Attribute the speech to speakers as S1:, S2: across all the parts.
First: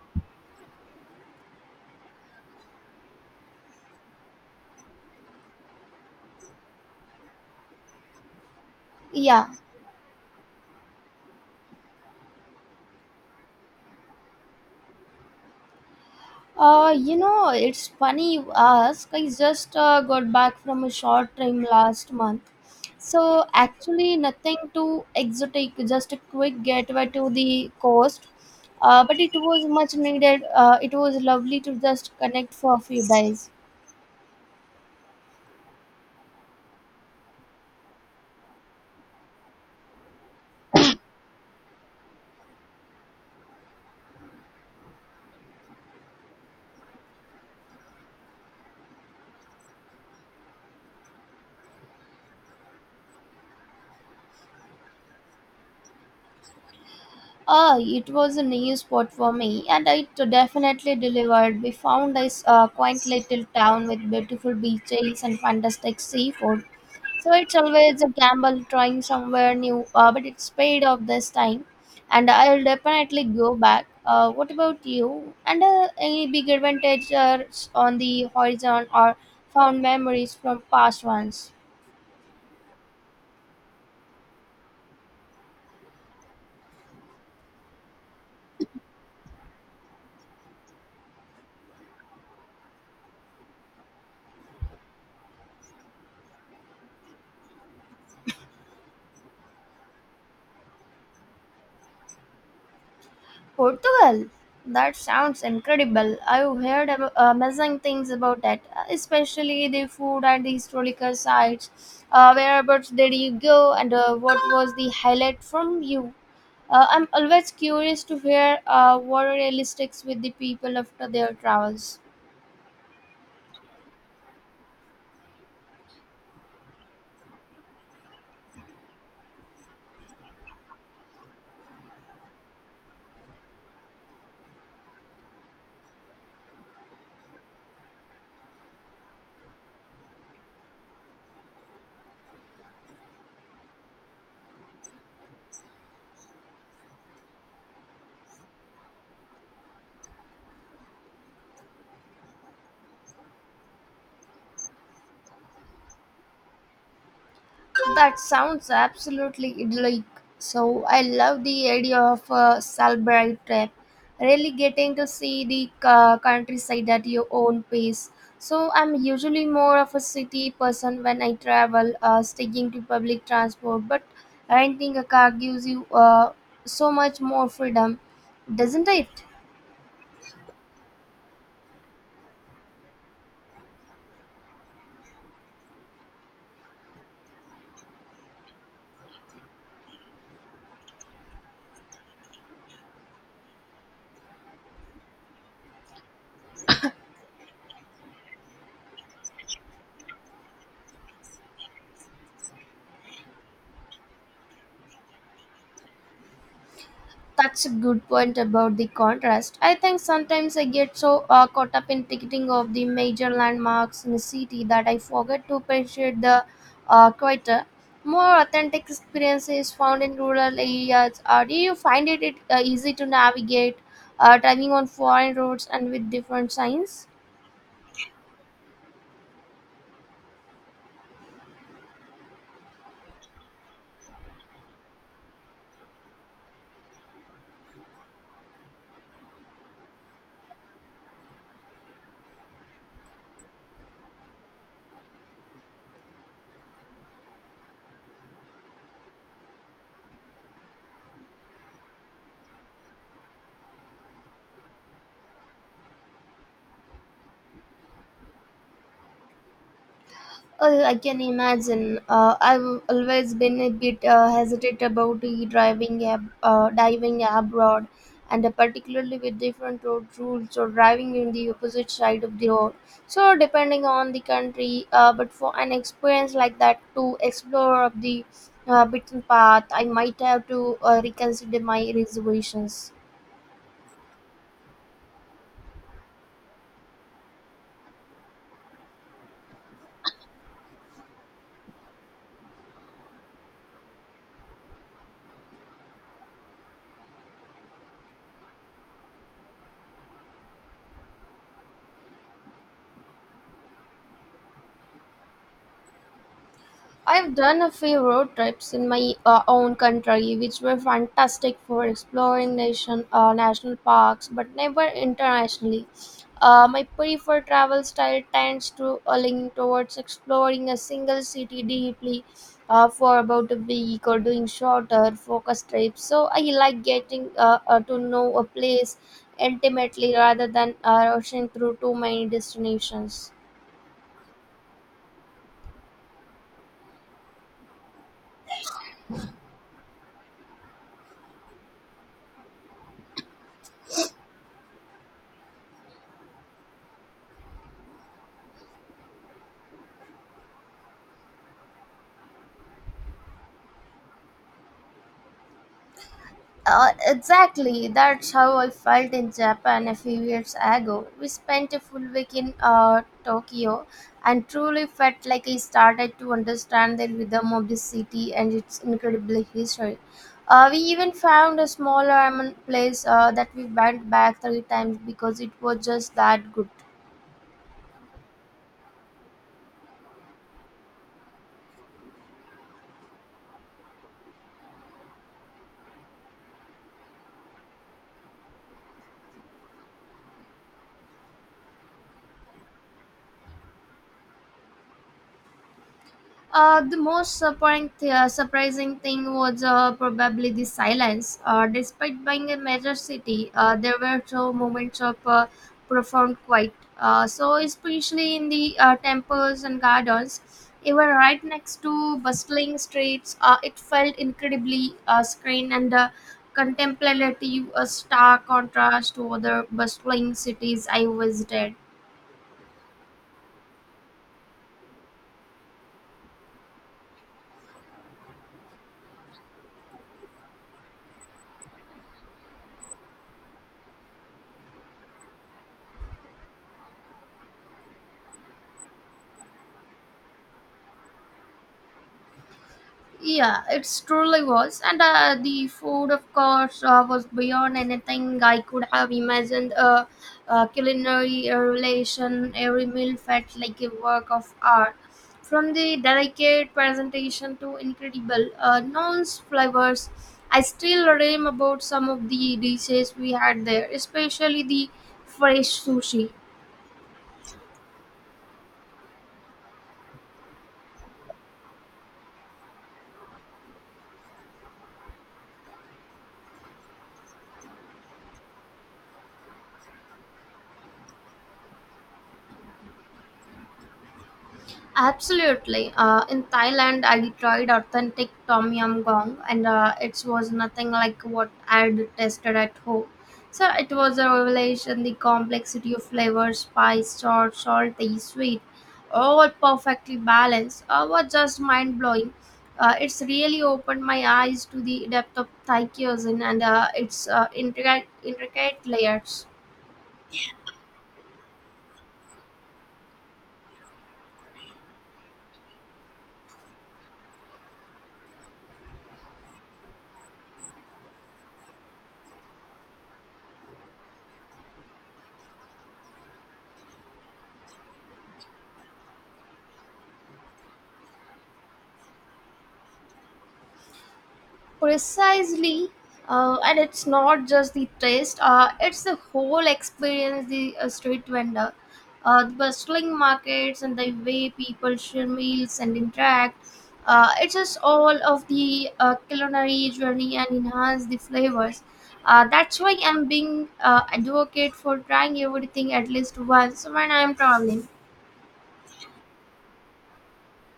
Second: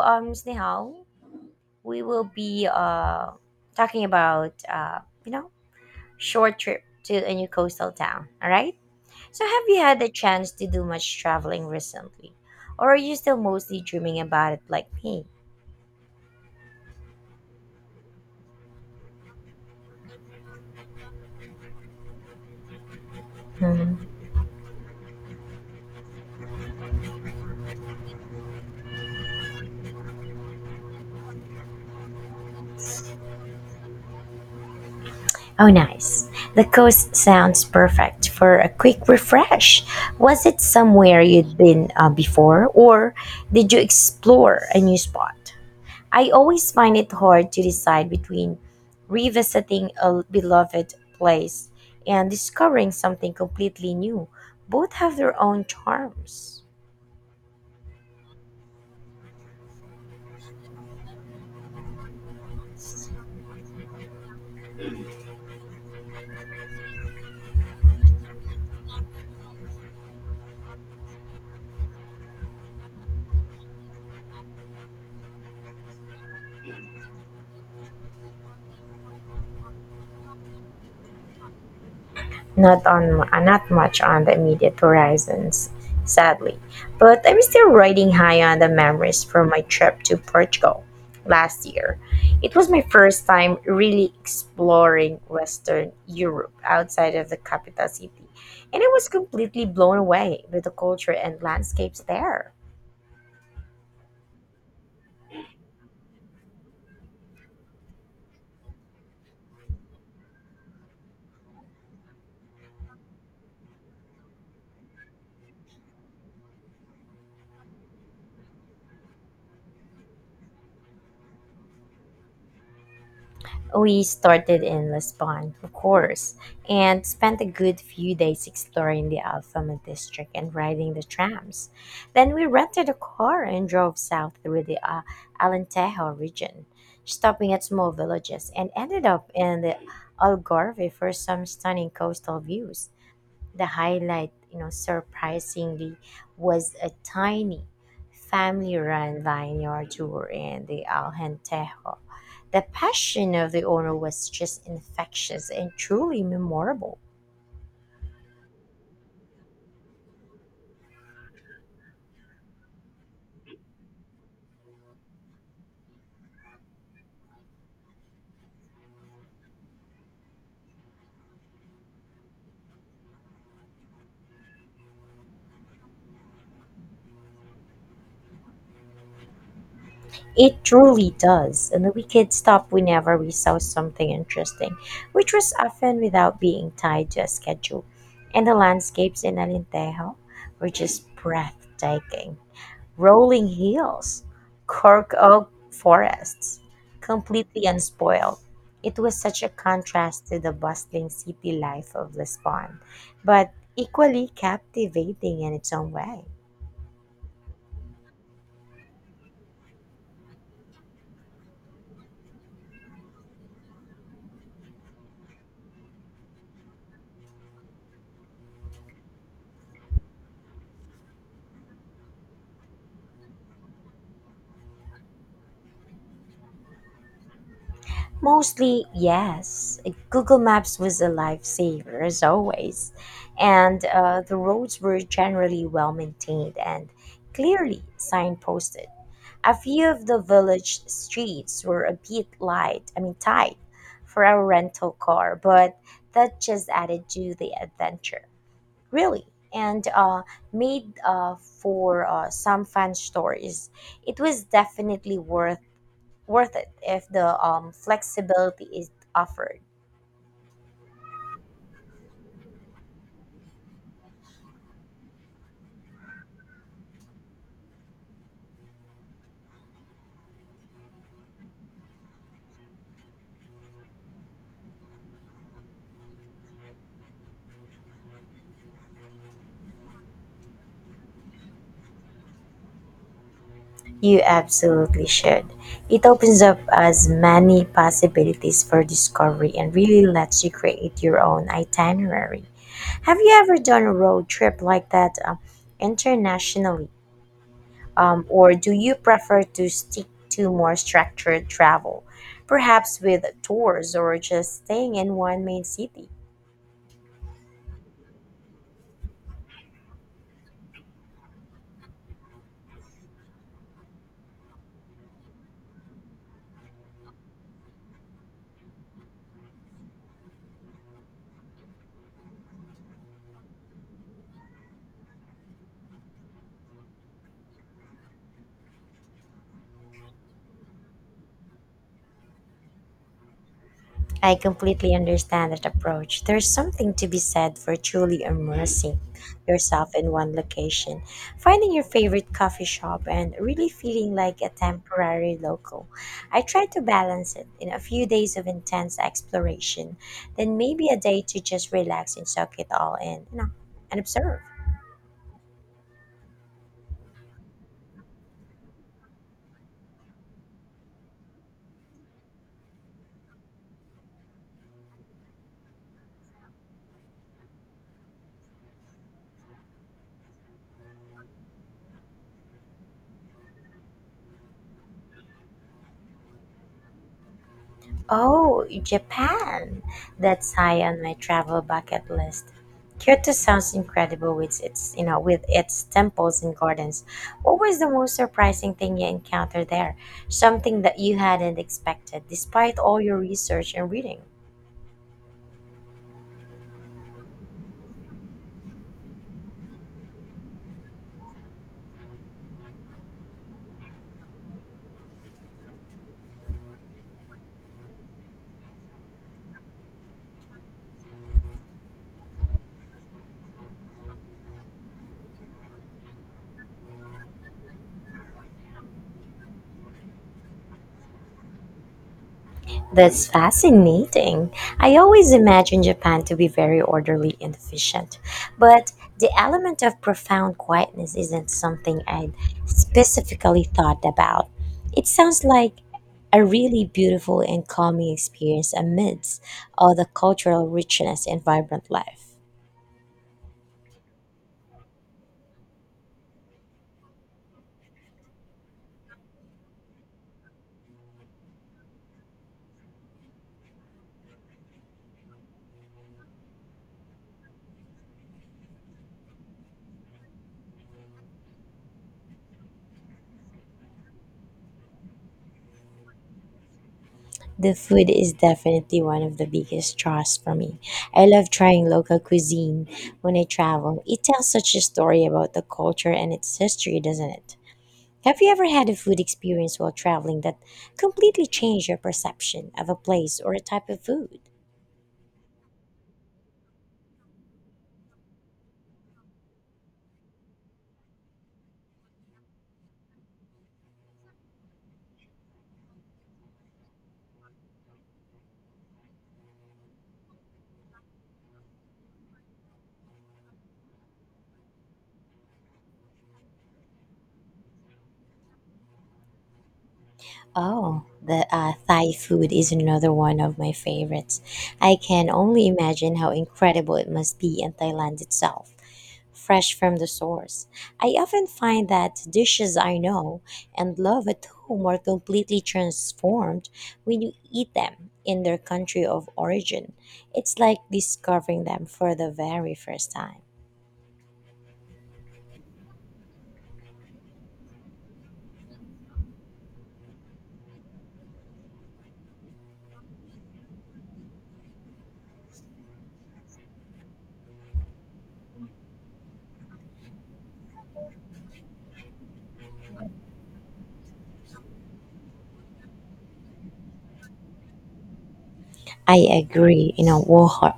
S1: Snehal, we will be talking about, you know, short trip to a new coastal town. All right. So,
S2: Yeah.
S1: have you had the chance to do much traveling recently, or are you still mostly dreaming about it like me?
S2: You know, it's funny you ask. I just got back from a short trim last month.
S1: Hmm.
S2: Actually, nothing too exotic, just a quick getaway to the coast. But it was much needed. It was lovely to just connect for a few days.
S1: Oh, nice. The coast sounds perfect for a quick refresh. Was it somewhere you'd been before, or did you explore a new spot? I always find it hard to decide between revisiting a beloved place and discovering something completely new. Both have their own charms.
S2: It was a new spot for me, and it definitely delivered. We found this quaint little town with beautiful beaches and fantastic seafood. So it's always a gamble trying somewhere new, but it's paid off this time, and I'll definitely go back. What about you? And Any big advantages on the horizon or found memories from past ones?
S1: Not on not much on the immediate horizons, sadly, but I'm still riding high on the memories from my trip to Portugal last year. It was my first time really exploring Western Europe outside of the capital city, and I was completely blown away with the culture and landscapes there.
S2: Portugal. That sounds incredible. I've heard amazing things about it, especially the food and the historical sites. Whereabouts did you go, and what was the highlight from you? I'm always curious to hear what really sticks with the people after their travels.
S1: We started in Lisbon, of course, and spent a good few days exploring the Alfama district and riding the trams. Then we rented a car and drove south through the Alentejo region, stopping at small villages, and ended up in the Algarve for some stunning coastal views. The highlight, surprisingly, was a tiny family-run vineyard tour in the Aljentejo. The passion of the owner was just infectious and truly memorable.
S2: That sounds absolutely idyllic. So I love the idea of a Salbright trip, really getting to see the countryside at your own pace. So I'm usually more of a city person when I travel, sticking to public transport, but renting a car gives you so much more freedom, doesn't it?
S1: It truly does. And we could stop whenever we saw something interesting, which was often, without being tied to a schedule. And the landscapes in Alentejo were just breathtaking. Rolling hills, cork oak forests, completely unspoiled. It was such a contrast to the bustling city life of Lisbon, but equally captivating in its own way.
S2: That's a good point about the contrast. I think sometimes I get so caught up in ticketing of the major landmarks in the city that I forget to appreciate the quieter, more authentic experiences found in rural areas. Do you find it easy to navigate driving on foreign roads and with different signs?
S1: Mostly, yes. Google Maps was a lifesaver, as always. And the roads were generally well maintained and clearly signposted. A few of the village streets were a bit light, I mean tight, for a rental car, but that just added to the adventure, really, and made for some fun stories. It was definitely worth it if the flexibility is offered.
S2: Oh, I can imagine. I've always been a bit hesitant about the driving diving abroad, and particularly with different road rules or driving in the opposite side of the road. So, depending on the country, but for an experience like that to explore of the beaten path, I might have to reconsider my reservations.
S1: You absolutely should. It opens up as many possibilities for discovery and really lets you create your own itinerary. Have you ever done a road trip like that internationally? Or do you prefer to stick to more structured travel, perhaps with tours or just staying in one main city?
S2: I've done a few road trips in my own country, which were fantastic for exploring national parks, but never internationally. My preferred travel style tends to lean towards exploring a single city deeply for about a week or doing shorter focus trips. So I like getting to know a place intimately rather than rushing through too many destinations.
S1: I completely understand that approach. There's something to be said for truly immersing yourself in one location, finding your favorite coffee shop, and really feeling like a temporary local. I try to balance it in a few days of intense exploration, then maybe a day to just relax and soak it all in, you know, and observe.
S2: Exactly, that's how I felt in Japan a few years ago. We spent a full week in Tokyo and truly felt like I started to understand the rhythm of the city and its incredible history. We even found a small ramen place that we went back three times because it was just that good.
S1: Oh, Japan! That's high on my travel bucket list. Kyoto sounds incredible with its, you know, with its temples and gardens. What was the most surprising thing you encountered there? Something that you hadn't expected, despite all your research and reading.
S2: The most surprising, surprising thing was probably the silence. Despite being a major city, there were so moments of profound quiet. Especially in the temples and gardens, even right next to bustling streets, it felt incredibly serene and contemplative, a stark contrast to other bustling cities I visited.
S1: That's fascinating. I always imagined Japan to be very orderly and efficient, but the element of profound quietness isn't something I'd specifically thought about. It sounds like a really beautiful and calming experience amidst all the cultural richness and vibrant life.
S2: Yeah, it truly was. And The food, of course, was beyond anything I could have imagined. A culinary relation, every meal felt like a work of art. From the delicate presentation to incredible nuanced flavors, I still dream about some of the dishes we had there, especially the fresh sushi.
S1: The food is definitely one of the biggest draws for me. I love trying local cuisine when I travel. It tells such a story about the culture and its history, doesn't it? Have you ever had a food experience while traveling that completely changed your perception of a place or a type of food?
S2: Absolutely. In Thailand, I tried authentic tom yum goong, and it was nothing like what I had tasted at home. So it was a revelation. The complexity of flavors, spice, salt, salty, sweet, all perfectly balanced, was just mind blowing. It's really opened my eyes to the depth of Thai cuisine and its intricate layers.
S1: Oh, the Thai food is another one of my favorites. I can only imagine how incredible it must be in Thailand itself, fresh from the source. I often find that dishes I know and love at home are completely transformed when you eat them in their country of origin. It's like discovering them for the very first time.
S2: Precisely. Uh, and it's not just the taste. Uh, it's the whole experience, the street vendor, the bustling markets, and the way people share meals and interact. Uh, it's just all of the culinary journey and enhance the flavors. Uh, that's why I'm being advocate for trying everything at least once when I'm traveling.
S1: I agree, you know,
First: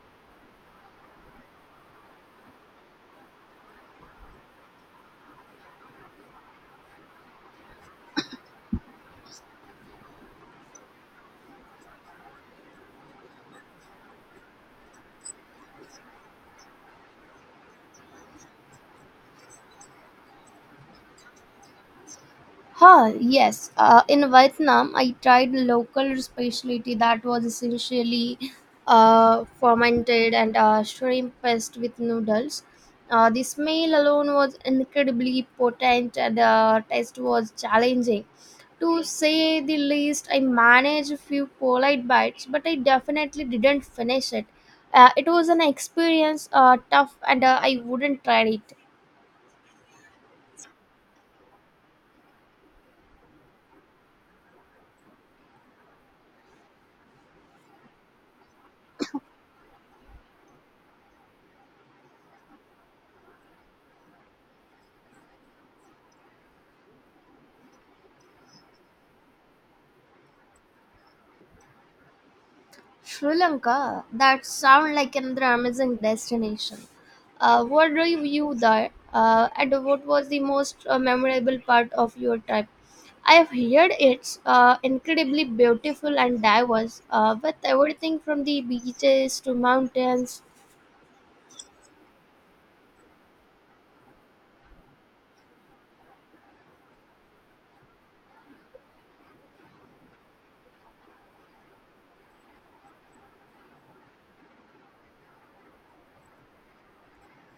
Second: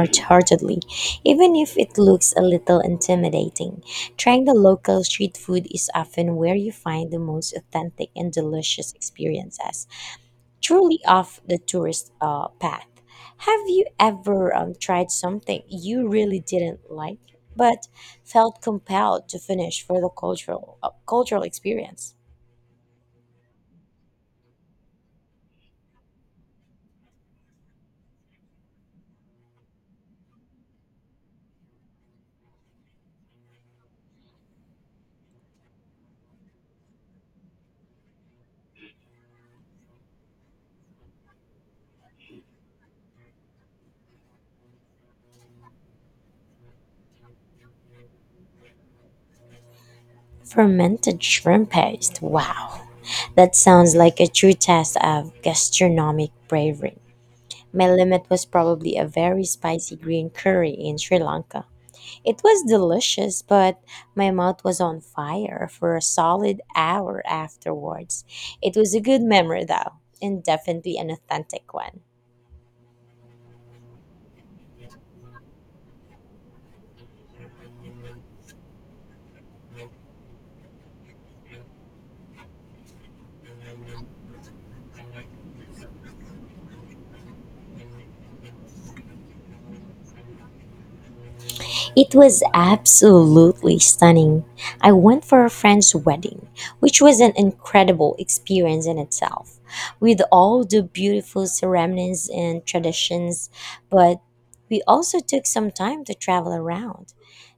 S1: wholeheartedly. Even if it looks a little intimidating, trying the local street food is often where you find the most authentic and delicious experiences, truly off the tourist path. Have you ever tried something you really didn't like, but felt compelled to finish for the cultural experience?
S2: Huh, yes. In Vietnam, I tried local specialty that was essentially fermented and shrimp paste with noodles. The smell alone was incredibly potent and the taste was challenging. To say the least, I managed a few polite bites, but I definitely didn't finish it. It was an experience, tough, and I wouldn't try it.
S1: Fermented shrimp paste. Wow. That sounds like a true test of gastronomic bravery. My limit was probably a very spicy green curry in Sri Lanka. It was delicious, but my mouth was on fire for a solid hour afterwards. It was a good memory, though, and definitely an authentic one.
S2: Sri Lanka, that sound like another amazing destination. What drew you view there, and what was the most memorable part of your trip? I have heard it's incredibly beautiful and diverse, with everything from the beaches to mountains.
S1: It was absolutely stunning. I went for a friend's wedding, which was an incredible experience in itself, with all the beautiful ceremonies and traditions. But we also took some time to travel around.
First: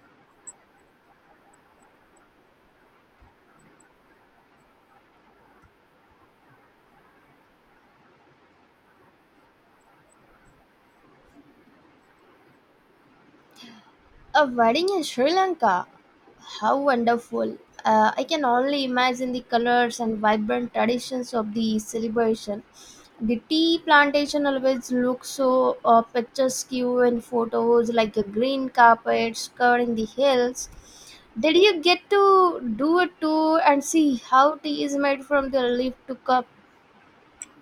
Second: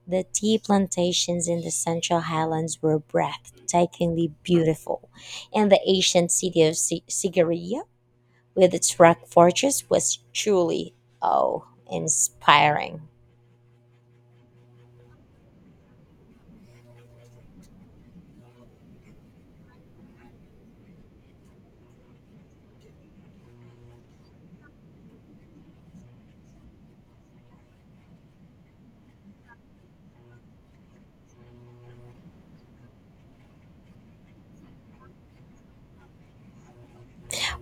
S1: The tea plantations in the Central Highlands were breathtakingly beautiful, and the ancient city of Sigiriya with its rock fortress was truly, oh, inspiring.
S2: A wedding in Sri Lanka. How wonderful. I can only imagine the colors and vibrant traditions of the celebration. The tea plantation always looks so picturesque in photos, like a green carpet covering the hills. Did you get to do a tour and see how tea is made from the leaf to cup?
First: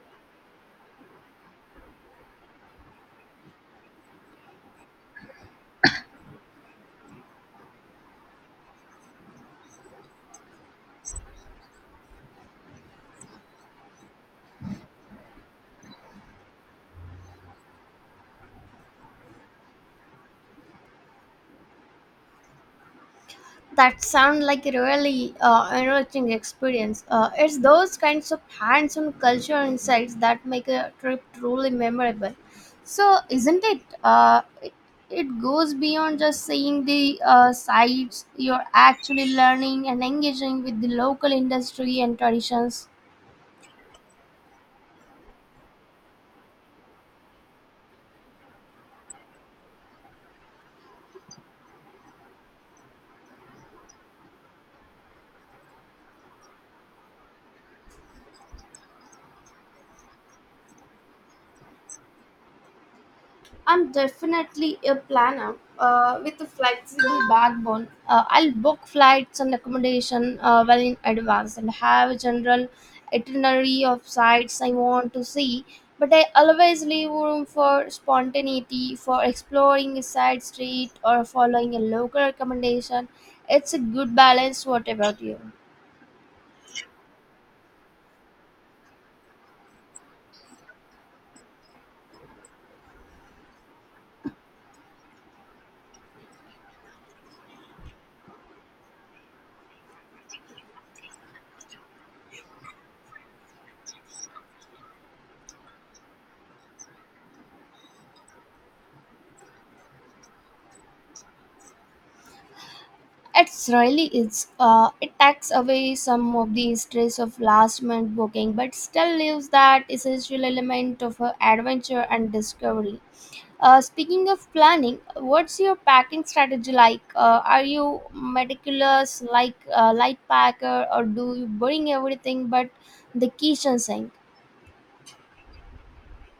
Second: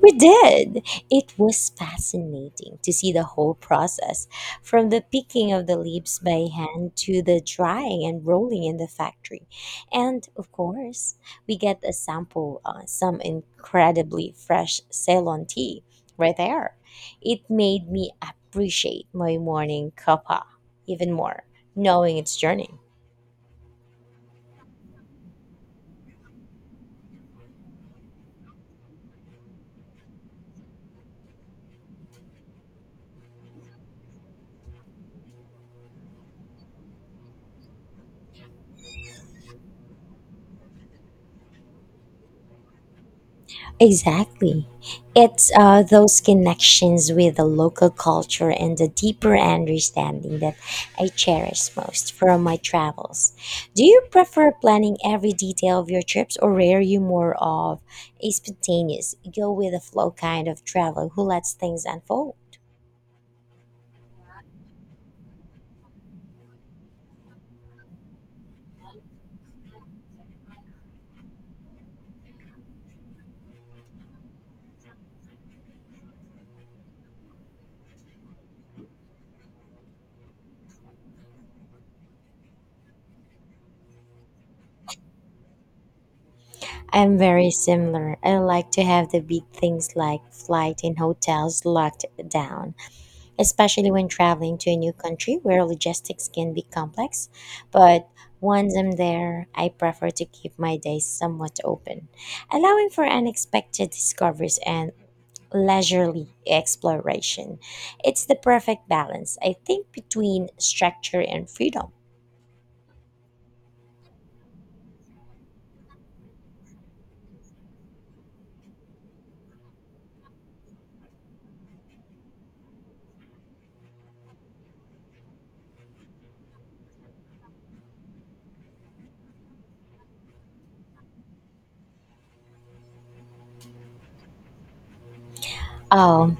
S1: We did. It was fascinating to see the whole process from the picking of the leaves by hand to the drying and rolling in the factory. And of course, we get a sample some incredibly fresh Ceylon tea right there. It made me appreciate my morning cuppa even more, knowing its journey.
S2: That sound like a really enriching experience. It's those kinds of hands-on cultural insights that make a trip truly memorable. So, isn't it? It goes beyond just seeing the sights. You're actually learning and engaging with the local industry and traditions.
S1: Exactly. It's those connections with the local culture and the deeper understanding that I cherish most from my travels. Do you prefer planning every detail of your trips, or are you more of a spontaneous, go with the flow kind of traveler who lets things unfold?
S2: I'm definitely a planner with a flexible backbone. I'll book flights and accommodation well in advance and have a general itinerary of sites I want to see. But I always leave room for spontaneity, for exploring a side street or following a local recommendation. It's a good balance. What about you?
S1: I'm very similar. I like to have the big things like flight and hotels locked down, especially when traveling to a new country where logistics can be complex. But once I'm there, I prefer to keep my days somewhat open, allowing for unexpected discoveries and leisurely exploration. It's the perfect balance, I think, between structure and freedom.
S2: It's really is. It takes away some of the stress of last minute booking, but still leaves that essential element of adventure and discovery. Speaking of planning, what's your packing strategy like? Are you meticulous, like light packer, or do you bring everything but the kitchen sink?
S1: Oh,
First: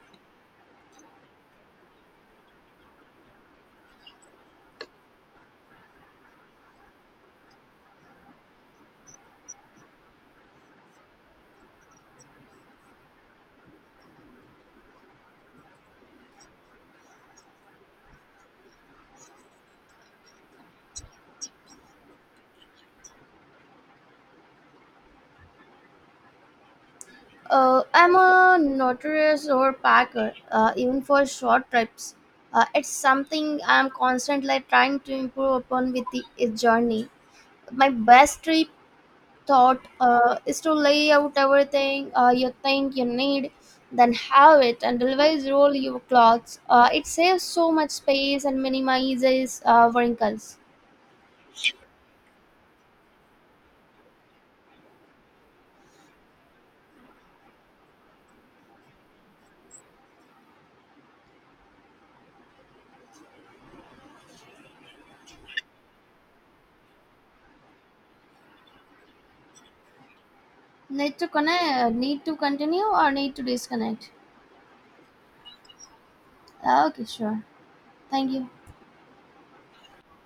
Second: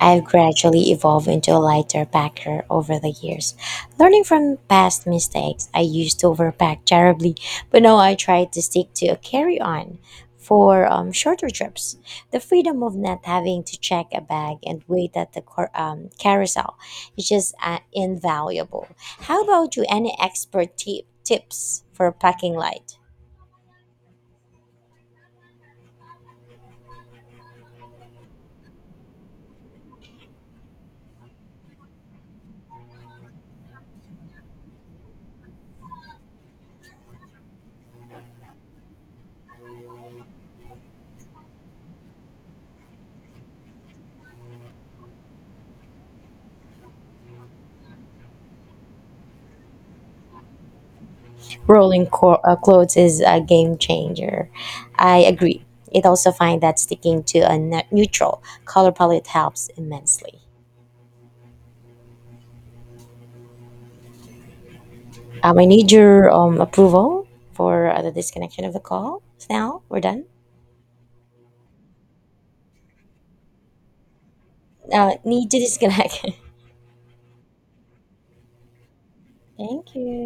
S1: I've gradually evolved into a lighter packer over the years. Learning from past mistakes, I used to overpack terribly, but now I try to stick to a carry on for shorter trips. The freedom of not having to check a bag and wait at the carousel is just invaluable. How about you? Any expert tips for packing light?
S2: I'm a notorious overpacker, even for short trips. It's something I'm constantly trying to improve upon with the its journey. My best trip thought is to lay out everything you think you need, then have it, and always roll your clothes. It saves so much space and minimizes wrinkles.
S1: Rolling clothes is a game changer. I agree. It also find that sticking to a neutral color palette helps immensely. I need your approval for the disconnection of the call. Snell, we're done.
S2: Need to connect? Need to continue or need to disconnect?
S1: Need to disconnect.
S2: Okay, sure. Thank you.
S1: Thank you.